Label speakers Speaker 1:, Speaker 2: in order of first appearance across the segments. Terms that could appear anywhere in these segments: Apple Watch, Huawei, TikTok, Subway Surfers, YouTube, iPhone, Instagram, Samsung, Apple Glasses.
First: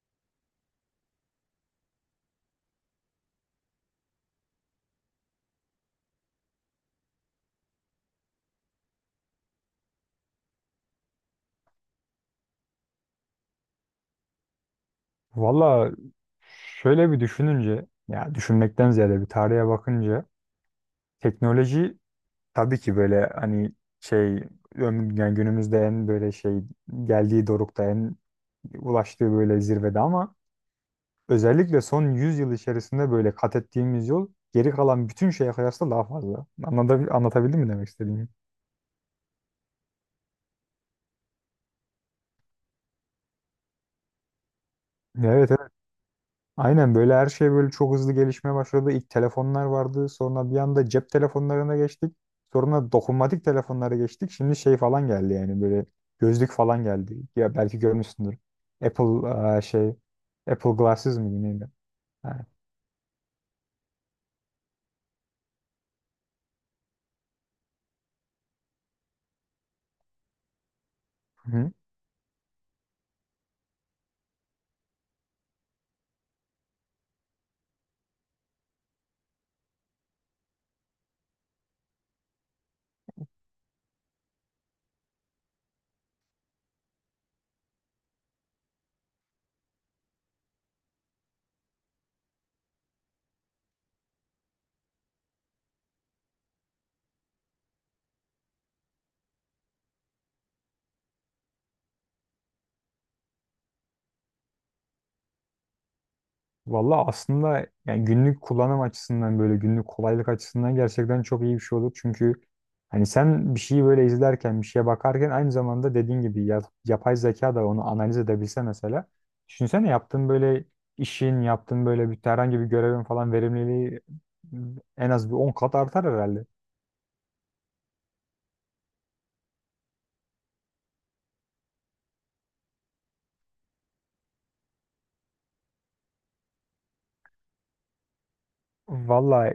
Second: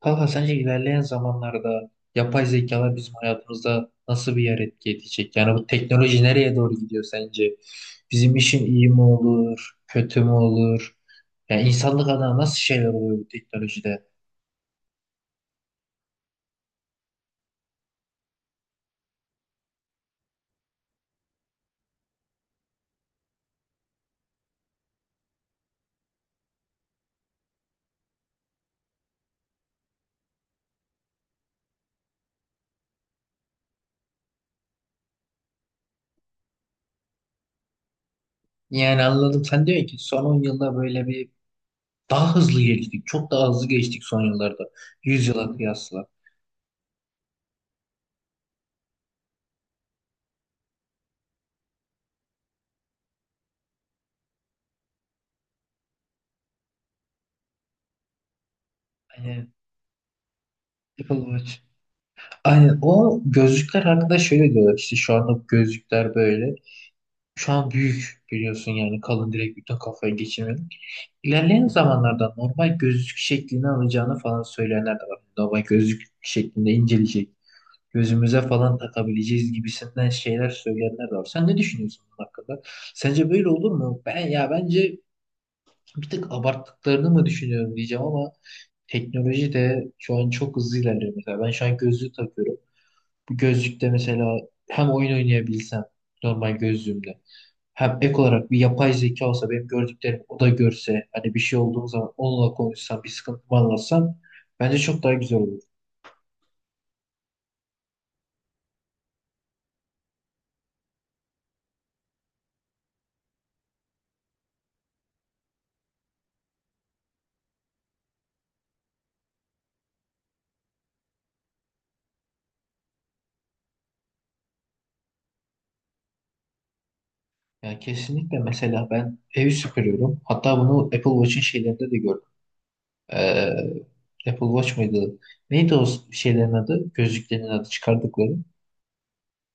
Speaker 1: Kanka sence ilerleyen zamanlarda yapay zekalar bizim hayatımızda nasıl bir yer etki edecek? Yani bu teknoloji nereye doğru gidiyor sence? Bizim işim iyi mi olur, kötü mü olur? Yani insanlık adına nasıl şeyler oluyor bu teknolojide?
Speaker 2: Valla, şöyle bir düşününce, ya düşünmekten ziyade bir tarihe bakınca teknoloji tabii ki böyle hani şey yani günümüzde en böyle şey geldiği dorukta en ulaştığı böyle zirvede, ama özellikle son 100 yıl içerisinde böyle kat ettiğimiz yol geri kalan bütün şeye kıyasla daha fazla. Anlatabildim mi demek istediğimi?
Speaker 1: Yani anladım, sen diyorsun ki son 10 yılda böyle bir daha hızlı geliştik. Çok daha hızlı geçtik son yıllarda. 100
Speaker 2: Evet.
Speaker 1: yıla kıyasla.
Speaker 2: Aynen, böyle her şey böyle çok hızlı gelişmeye başladı. İlk telefonlar vardı. Sonra bir anda cep telefonlarına geçtik. Sonra dokunmatik telefonlara geçtik. Şimdi şey falan geldi, yani böyle gözlük falan geldi. Ya belki görmüşsündür. Apple
Speaker 1: Yani
Speaker 2: eee, şey Apple
Speaker 1: Apple
Speaker 2: Glasses mi
Speaker 1: Watch.
Speaker 2: neydi? Ha.
Speaker 1: Aynen, o gözlükler hakkında şöyle diyorlar: İşte şu anda bu gözlükler böyle. Şu an büyük biliyorsun, yani kalın, direkt bütün kafayı geçirmedik. İlerleyen
Speaker 2: Hı.
Speaker 1: zamanlarda normal gözlük şeklini alacağını falan söyleyenler de var. Normal gözlük şeklinde inceleyecek. Gözümüze falan takabileceğiz gibisinden şeyler söyleyenler de var. Sen ne düşünüyorsun bunun hakkında? Sence böyle olur mu? Ben, ya bence bir tık abarttıklarını mı düşünüyorum diyeceğim ama teknoloji de şu an çok hızlı ilerliyor. Mesela ben şu an gözlüğü takıyorum. Bu gözlükte mesela hem oyun oynayabilsem normal gözlüğümle, hem ek olarak bir yapay zeka olsa, benim gördüklerimi o da görse, hani bir şey olduğu zaman onunla konuşsam, bir sıkıntımı anlatsam bence çok daha güzel olur.
Speaker 2: Valla, aslında yani günlük kullanım açısından, böyle günlük kolaylık açısından gerçekten çok iyi bir şey olur. Çünkü hani sen bir şeyi böyle izlerken, bir şeye bakarken, aynı zamanda dediğin gibi yapay zeka da onu analiz edebilse mesela. Düşünsene, yaptığın böyle işin, yaptığın böyle bir herhangi bir görevin falan verimliliği en az bir 10 kat artar herhalde.
Speaker 1: Yani kesinlikle. Mesela ben evi süpürüyorum. Hatta bunu Apple Watch'in şeylerinde de gördüm. Apple Watch mıydı? Neydi o şeylerin adı? Gözlüklerin adı çıkardıkları.
Speaker 2: Valla,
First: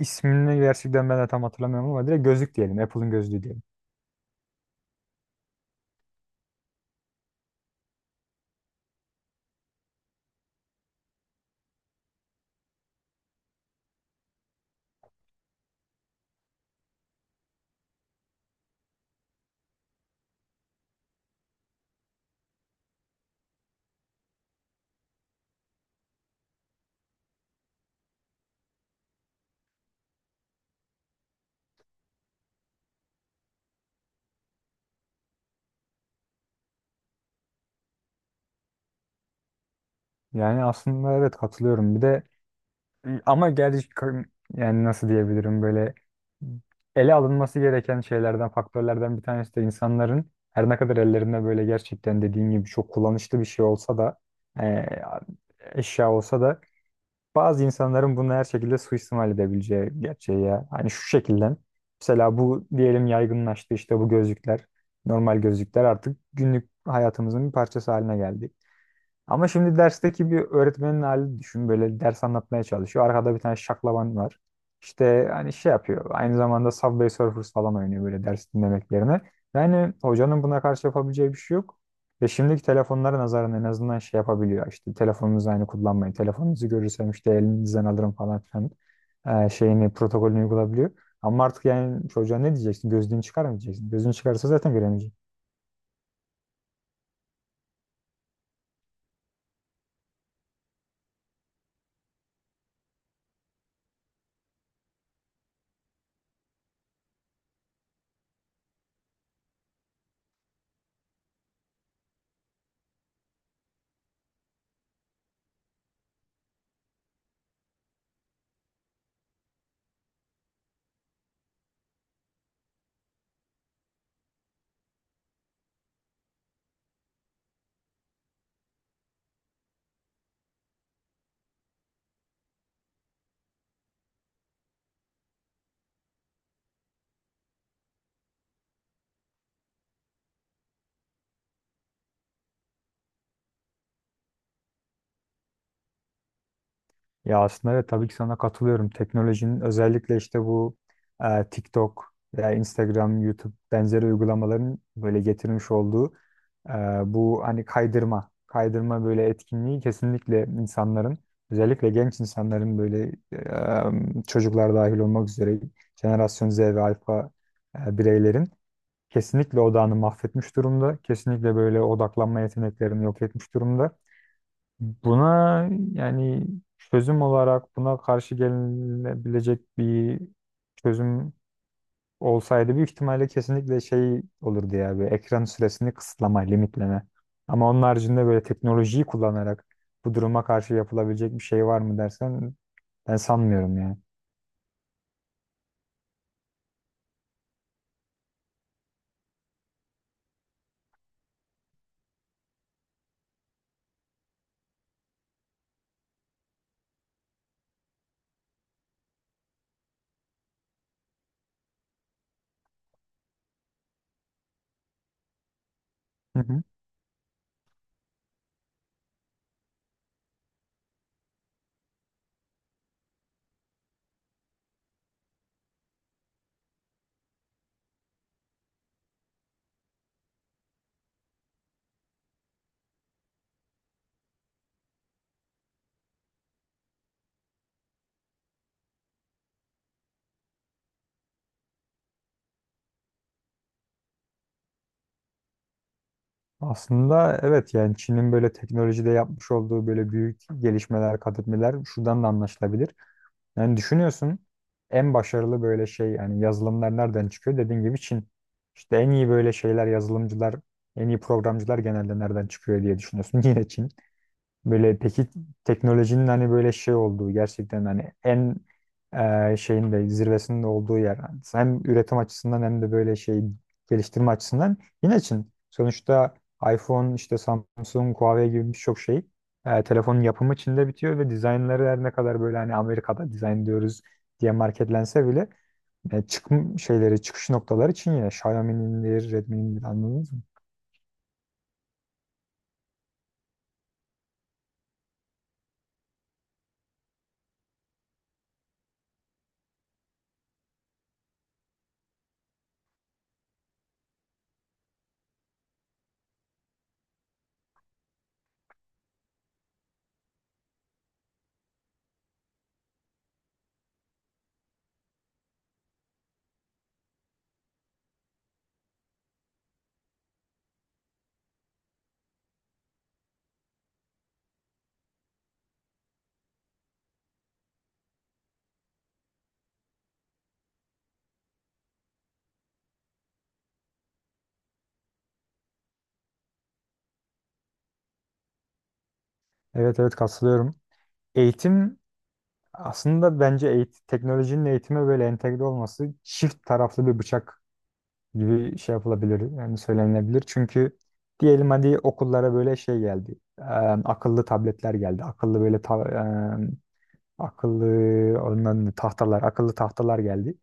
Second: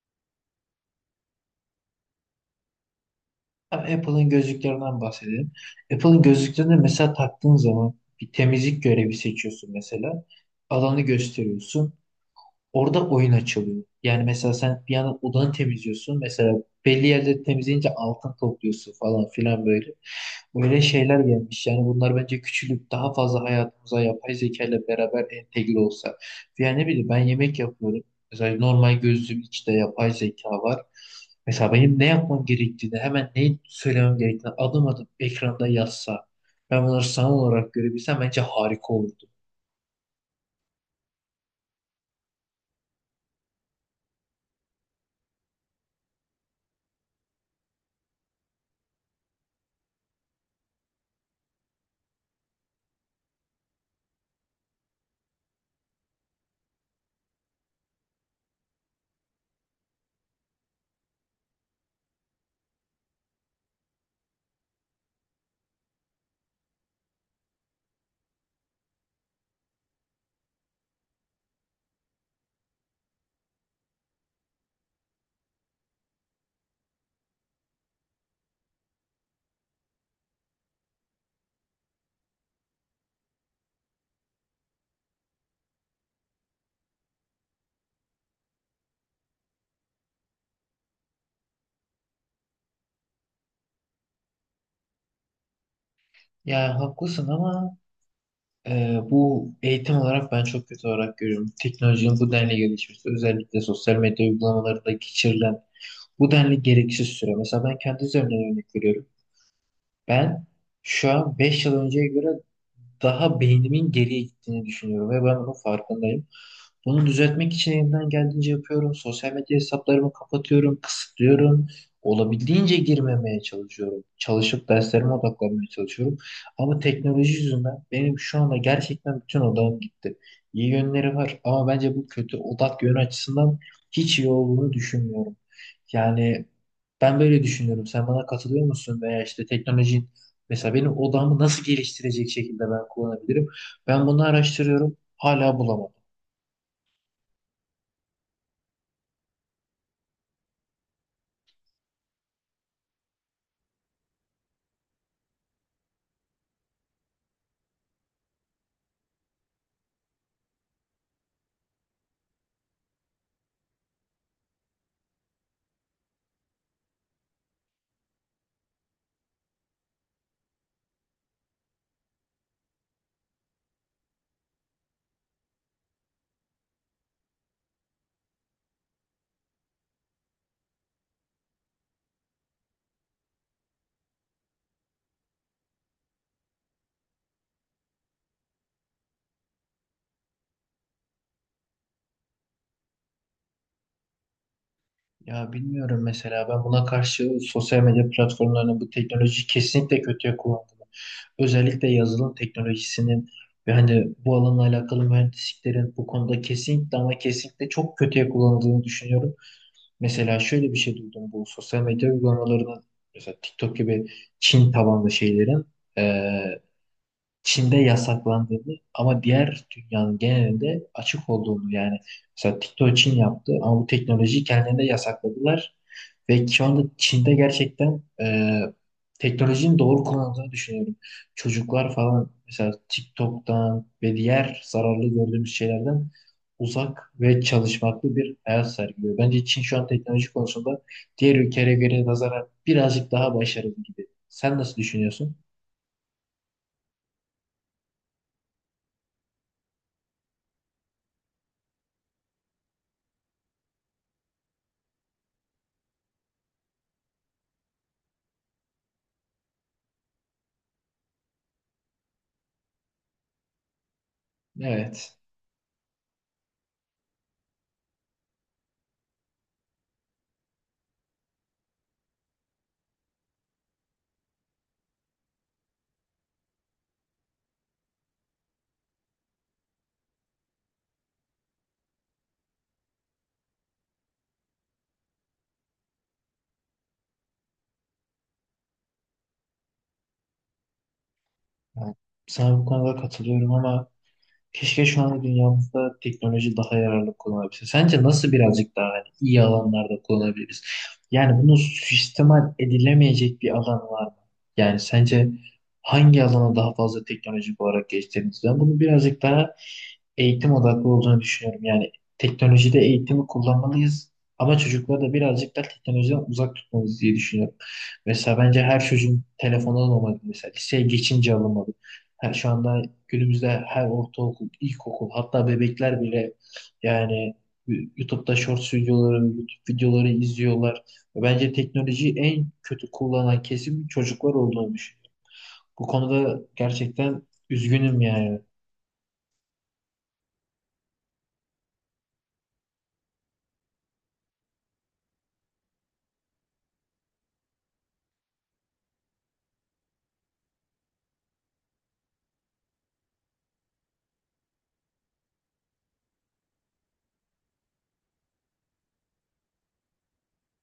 Speaker 2: ismini gerçekten ben de tam hatırlamıyorum ama direkt gözlük diyelim. Apple'ın gözlüğü diyelim.
Speaker 1: Ha, Apple'ın gözlüklerinden bahsedelim. Apple'ın gözlüklerini mesela taktığın zaman bir temizlik görevi seçiyorsun mesela. Alanı gösteriyorsun. Orada oyun açılıyor. Yani mesela sen bir yandan odanı temizliyorsun. Mesela belli yerleri temizleyince altın topluyorsun falan filan böyle. Böyle şeyler gelmiş. Yani bunlar bence küçülüp daha fazla hayatımıza yapay zeka ile beraber entegre olsa. Yani ne bileyim, ben yemek yapıyorum. Mesela normal gözlüğün içinde yapay zeka var. Mesela benim ne yapmam gerektiğini, hemen neyi söylemem gerektiğini adım adım ekranda yazsa, ben bunları sanal olarak görebilsem bence harika olurdu.
Speaker 2: Yani aslında evet, katılıyorum. Bir de, ama gerçi, yani nasıl diyebilirim, böyle ele alınması gereken şeylerden, faktörlerden bir tanesi de insanların her ne kadar ellerinde böyle gerçekten dediğin gibi çok kullanışlı bir şey olsa da e, eşya olsa da, bazı insanların bunu her şekilde suistimal edebileceği gerçeği ya. Hani şu şekilde, mesela bu diyelim yaygınlaştı, işte bu gözlükler, normal gözlükler artık günlük hayatımızın bir parçası haline geldi. Ama şimdi dersteki bir öğretmenin halini düşün. Böyle ders anlatmaya çalışıyor. Arkada bir tane şaklaban var. İşte hani şey yapıyor. Aynı zamanda Subway Surfers falan oynuyor, böyle ders dinlemek yerine. Yani hocanın buna karşı yapabileceği bir şey yok. Ve şimdiki telefonlara nazaran en azından şey yapabiliyor. İşte telefonunuzu aynı kullanmayın, telefonunuzu görürsem işte elinizden alırım falan filan şeyini, protokolünü uygulayabiliyor. Ama artık yani çocuğa ne diyeceksin? Gözlüğünü çıkar mı diyeceksin? Gözlüğünü çıkarırsa zaten göremeyecek.
Speaker 1: Ya haklısın ama bu eğitim olarak ben çok kötü olarak görüyorum. Teknolojinin bu denli gelişmesi, özellikle sosyal medya uygulamalarında geçirilen bu denli gereksiz süre. Mesela ben kendi üzerimden örnek veriyorum. Ben şu an 5 yıl önceye göre daha beynimin geriye gittiğini düşünüyorum ve ben bunun farkındayım. Bunu düzeltmek için elimden geldiğince yapıyorum. Sosyal medya hesaplarımı kapatıyorum, kısıtlıyorum. Olabildiğince girmemeye çalışıyorum. Çalışıp derslerime odaklanmaya çalışıyorum. Ama teknoloji yüzünden benim şu anda gerçekten bütün odağım gitti. İyi yönleri var ama bence bu kötü odak yönü açısından hiç iyi olduğunu düşünmüyorum. Yani ben böyle düşünüyorum. Sen bana katılıyor musun? Veya işte teknolojinin mesela benim odamı nasıl geliştirecek şekilde ben kullanabilirim? Ben bunu araştırıyorum. Hala bulamam.
Speaker 2: Ya aslında evet, tabii ki sana katılıyorum. Teknolojinin, özellikle işte bu TikTok veya Instagram, YouTube benzeri uygulamaların böyle getirmiş olduğu e, bu hani kaydırma, kaydırma böyle etkinliği kesinlikle insanların, özellikle genç insanların, böyle çocuklar dahil olmak üzere, jenerasyon Z ve alfa bireylerin kesinlikle odağını mahvetmiş durumda. Kesinlikle böyle odaklanma yeteneklerini yok etmiş durumda. Buna, yani çözüm olarak buna karşı gelinebilecek bir çözüm olsaydı, büyük ihtimalle kesinlikle şey olurdu ya, bir ekran süresini kısıtlama, limitleme. Ama onun haricinde böyle teknolojiyi kullanarak bu duruma karşı yapılabilecek bir şey var mı dersen, ben sanmıyorum yani.
Speaker 1: Ya bilmiyorum, mesela ben buna karşı sosyal medya platformlarının bu teknolojiyi kesinlikle kötüye kullandığını, özellikle yazılım teknolojisinin ve hani bu alanla alakalı mühendisliklerin bu konuda kesinlikle ama kesinlikle çok kötüye kullanıldığını düşünüyorum. Mesela şöyle bir şey duydum, bu sosyal medya uygulamalarının, mesela TikTok gibi Çin tabanlı şeylerin,
Speaker 2: Hı
Speaker 1: eee,
Speaker 2: hı.
Speaker 1: Çin'de yasaklandığını ama diğer dünyanın genelinde açık olduğunu. Yani mesela TikTok Çin yaptı ama bu teknolojiyi kendilerine yasakladılar. Ve şu anda Çin'de gerçekten teknolojinin doğru kullanıldığını düşünüyorum. Çocuklar falan mesela TikTok'tan ve diğer zararlı gördüğümüz şeylerden uzak ve çalışmaklı bir hayat sergiliyor. Bence Çin şu an teknoloji konusunda diğer ülkelere göre nazaran birazcık daha başarılı gibi. Sen nasıl düşünüyorsun?
Speaker 2: Aslında evet, yani Çin'in böyle teknolojide yapmış olduğu böyle büyük gelişmeler, kat etmeler şuradan da anlaşılabilir. Yani düşünüyorsun, en başarılı böyle şey, yani yazılımlar nereden çıkıyor? Dediğin gibi Çin. İşte en iyi böyle şeyler, yazılımcılar, en iyi programcılar genelde nereden çıkıyor diye düşünüyorsun. Yine Çin. Böyle
Speaker 1: Evet.
Speaker 2: peki, teknolojinin hani böyle şey olduğu, gerçekten hani en şeyin de zirvesinin de olduğu yer. Yani hem üretim açısından, hem de böyle şey geliştirme açısından, yine Çin. Sonuçta iPhone, işte Samsung, Huawei gibi birçok şey telefonun yapımı Çin'de bitiyor ve dizaynları her ne kadar böyle hani Amerika'da dizayn diyoruz diye marketlense bile çıkım şeyleri, çıkış noktaları Çin yine. Xiaomi'nindir, Redmi'nindir, anladınız mı?
Speaker 1: Yani sana bu konuda katılıyorum ama keşke şu anda dünyamızda teknoloji daha yararlı kullanabilse. Sence nasıl birazcık daha hani iyi alanlarda kullanabiliriz? Yani bunu suistimal edilemeyecek bir alan var mı? Yani sence hangi alana daha fazla teknolojik olarak geçtiğimiz? Ben bunu birazcık daha eğitim odaklı olduğunu düşünüyorum. Yani teknolojide eğitimi kullanmalıyız ama çocukları da birazcık da teknolojiden uzak tutmalıyız diye düşünüyorum. Mesela bence her çocuğun telefonu alınmalı. Mesela liseye geçince alınmalı. Her, şu anda günümüzde her ortaokul, ilkokul, hatta bebekler bile, yani YouTube'da shorts videoları, YouTube videoları izliyorlar. Bence teknolojiyi en kötü kullanan kesim çocuklar olduğunu düşünüyorum. Bu konuda gerçekten üzgünüm yani.
Speaker 2: Evet, evet, katılıyorum. Eğitim. Aslında bence eğit teknolojinin eğitime böyle entegre olması çift taraflı bir bıçak gibi şey yapılabilir, yani söylenilebilir. Çünkü diyelim hadi okullara böyle şey geldi. Eee, akıllı tabletler geldi. Akıllı böyle akıllı onların tahtalar, akıllı tahtalar geldi.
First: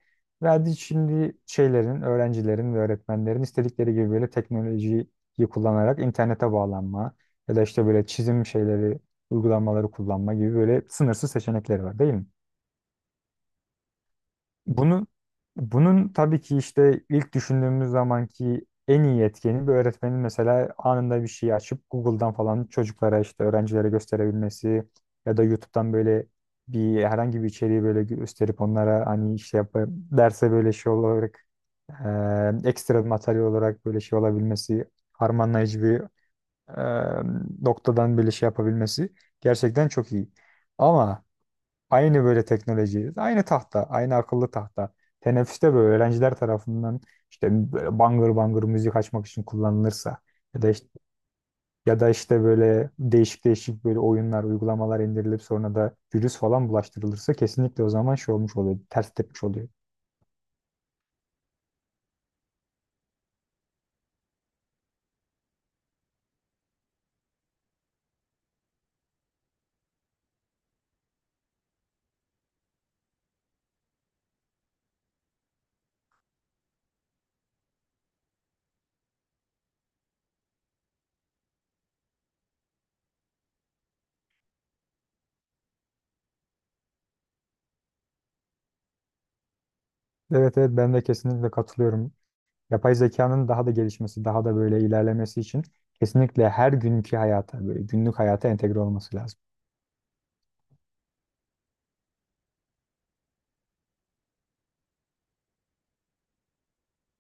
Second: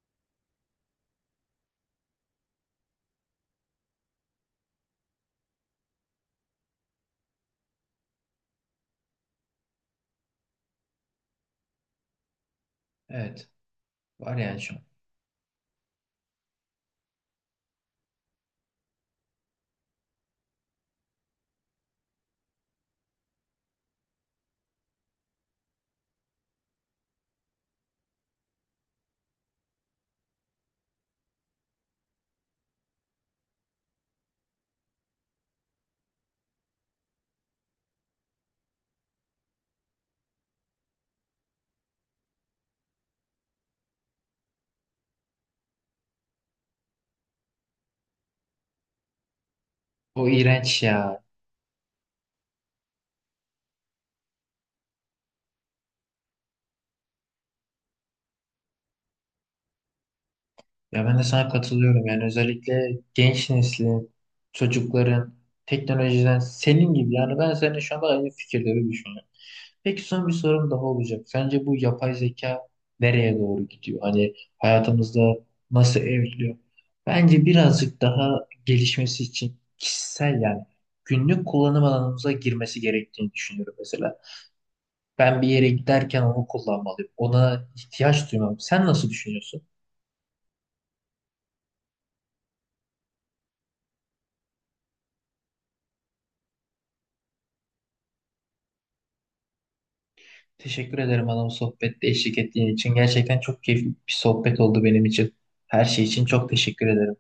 Speaker 2: Ve hadi şimdi şeylerin, öğrencilerin ve öğretmenlerin istedikleri gibi böyle teknolojiyi kullanarak internete bağlanma, ya da işte böyle çizim şeyleri, uygulamaları kullanma gibi böyle sınırsız seçenekleri var, değil mi?
Speaker 1: Evet. Var yani şu.
Speaker 2: Bunu, bunun tabii ki işte ilk düşündüğümüz zamanki en iyi etkeni, bir öğretmenin mesela anında bir şeyi açıp Google'dan falan çocuklara, işte öğrencilere gösterebilmesi, ya da YouTube'dan böyle bir herhangi bir içeriği böyle gösterip onlara hani işte yap derse böyle şey olarak ekstra bir materyal olarak böyle şey olabilmesi, harmanlayıcı bir noktadan böyle şey yapabilmesi gerçekten çok iyi. Ama aynı böyle teknoloji, aynı tahta, aynı akıllı tahta. Teneffüste böyle öğrenciler tarafından işte böyle bangır bangır müzik açmak için kullanılırsa,
Speaker 1: O
Speaker 2: ya da
Speaker 1: iğrenç
Speaker 2: işte,
Speaker 1: ya.
Speaker 2: ya da işte böyle değişik değişik böyle oyunlar, uygulamalar indirilip sonra da virüs falan bulaştırılırsa, kesinlikle o zaman şey olmuş oluyor, ters tepmiş oluyor.
Speaker 1: Ya ben de sana katılıyorum. Yani özellikle genç neslin, çocukların teknolojiden, senin gibi yani, ben seninle şu anda aynı fikirleri düşünüyorum. Peki son bir sorum daha olacak. Sence bu yapay zeka nereye doğru gidiyor? Hani hayatımızda nasıl evriliyor? Bence birazcık daha gelişmesi için kişisel yani günlük kullanım alanımıza girmesi gerektiğini düşünüyorum mesela. Ben bir yere giderken onu kullanmalıyım. Ona ihtiyaç duymam. Sen nasıl düşünüyorsun?
Speaker 2: Evet, evet, ben de kesinlikle katılıyorum. Yapay zekanın daha da gelişmesi, daha da böyle ilerlemesi için kesinlikle her günkü hayata, böyle günlük hayata entegre olması lazım.
Speaker 1: Teşekkür ederim bana bu sohbette eşlik ettiğin için. Gerçekten çok keyifli bir sohbet oldu benim için. Her şey için çok teşekkür ederim.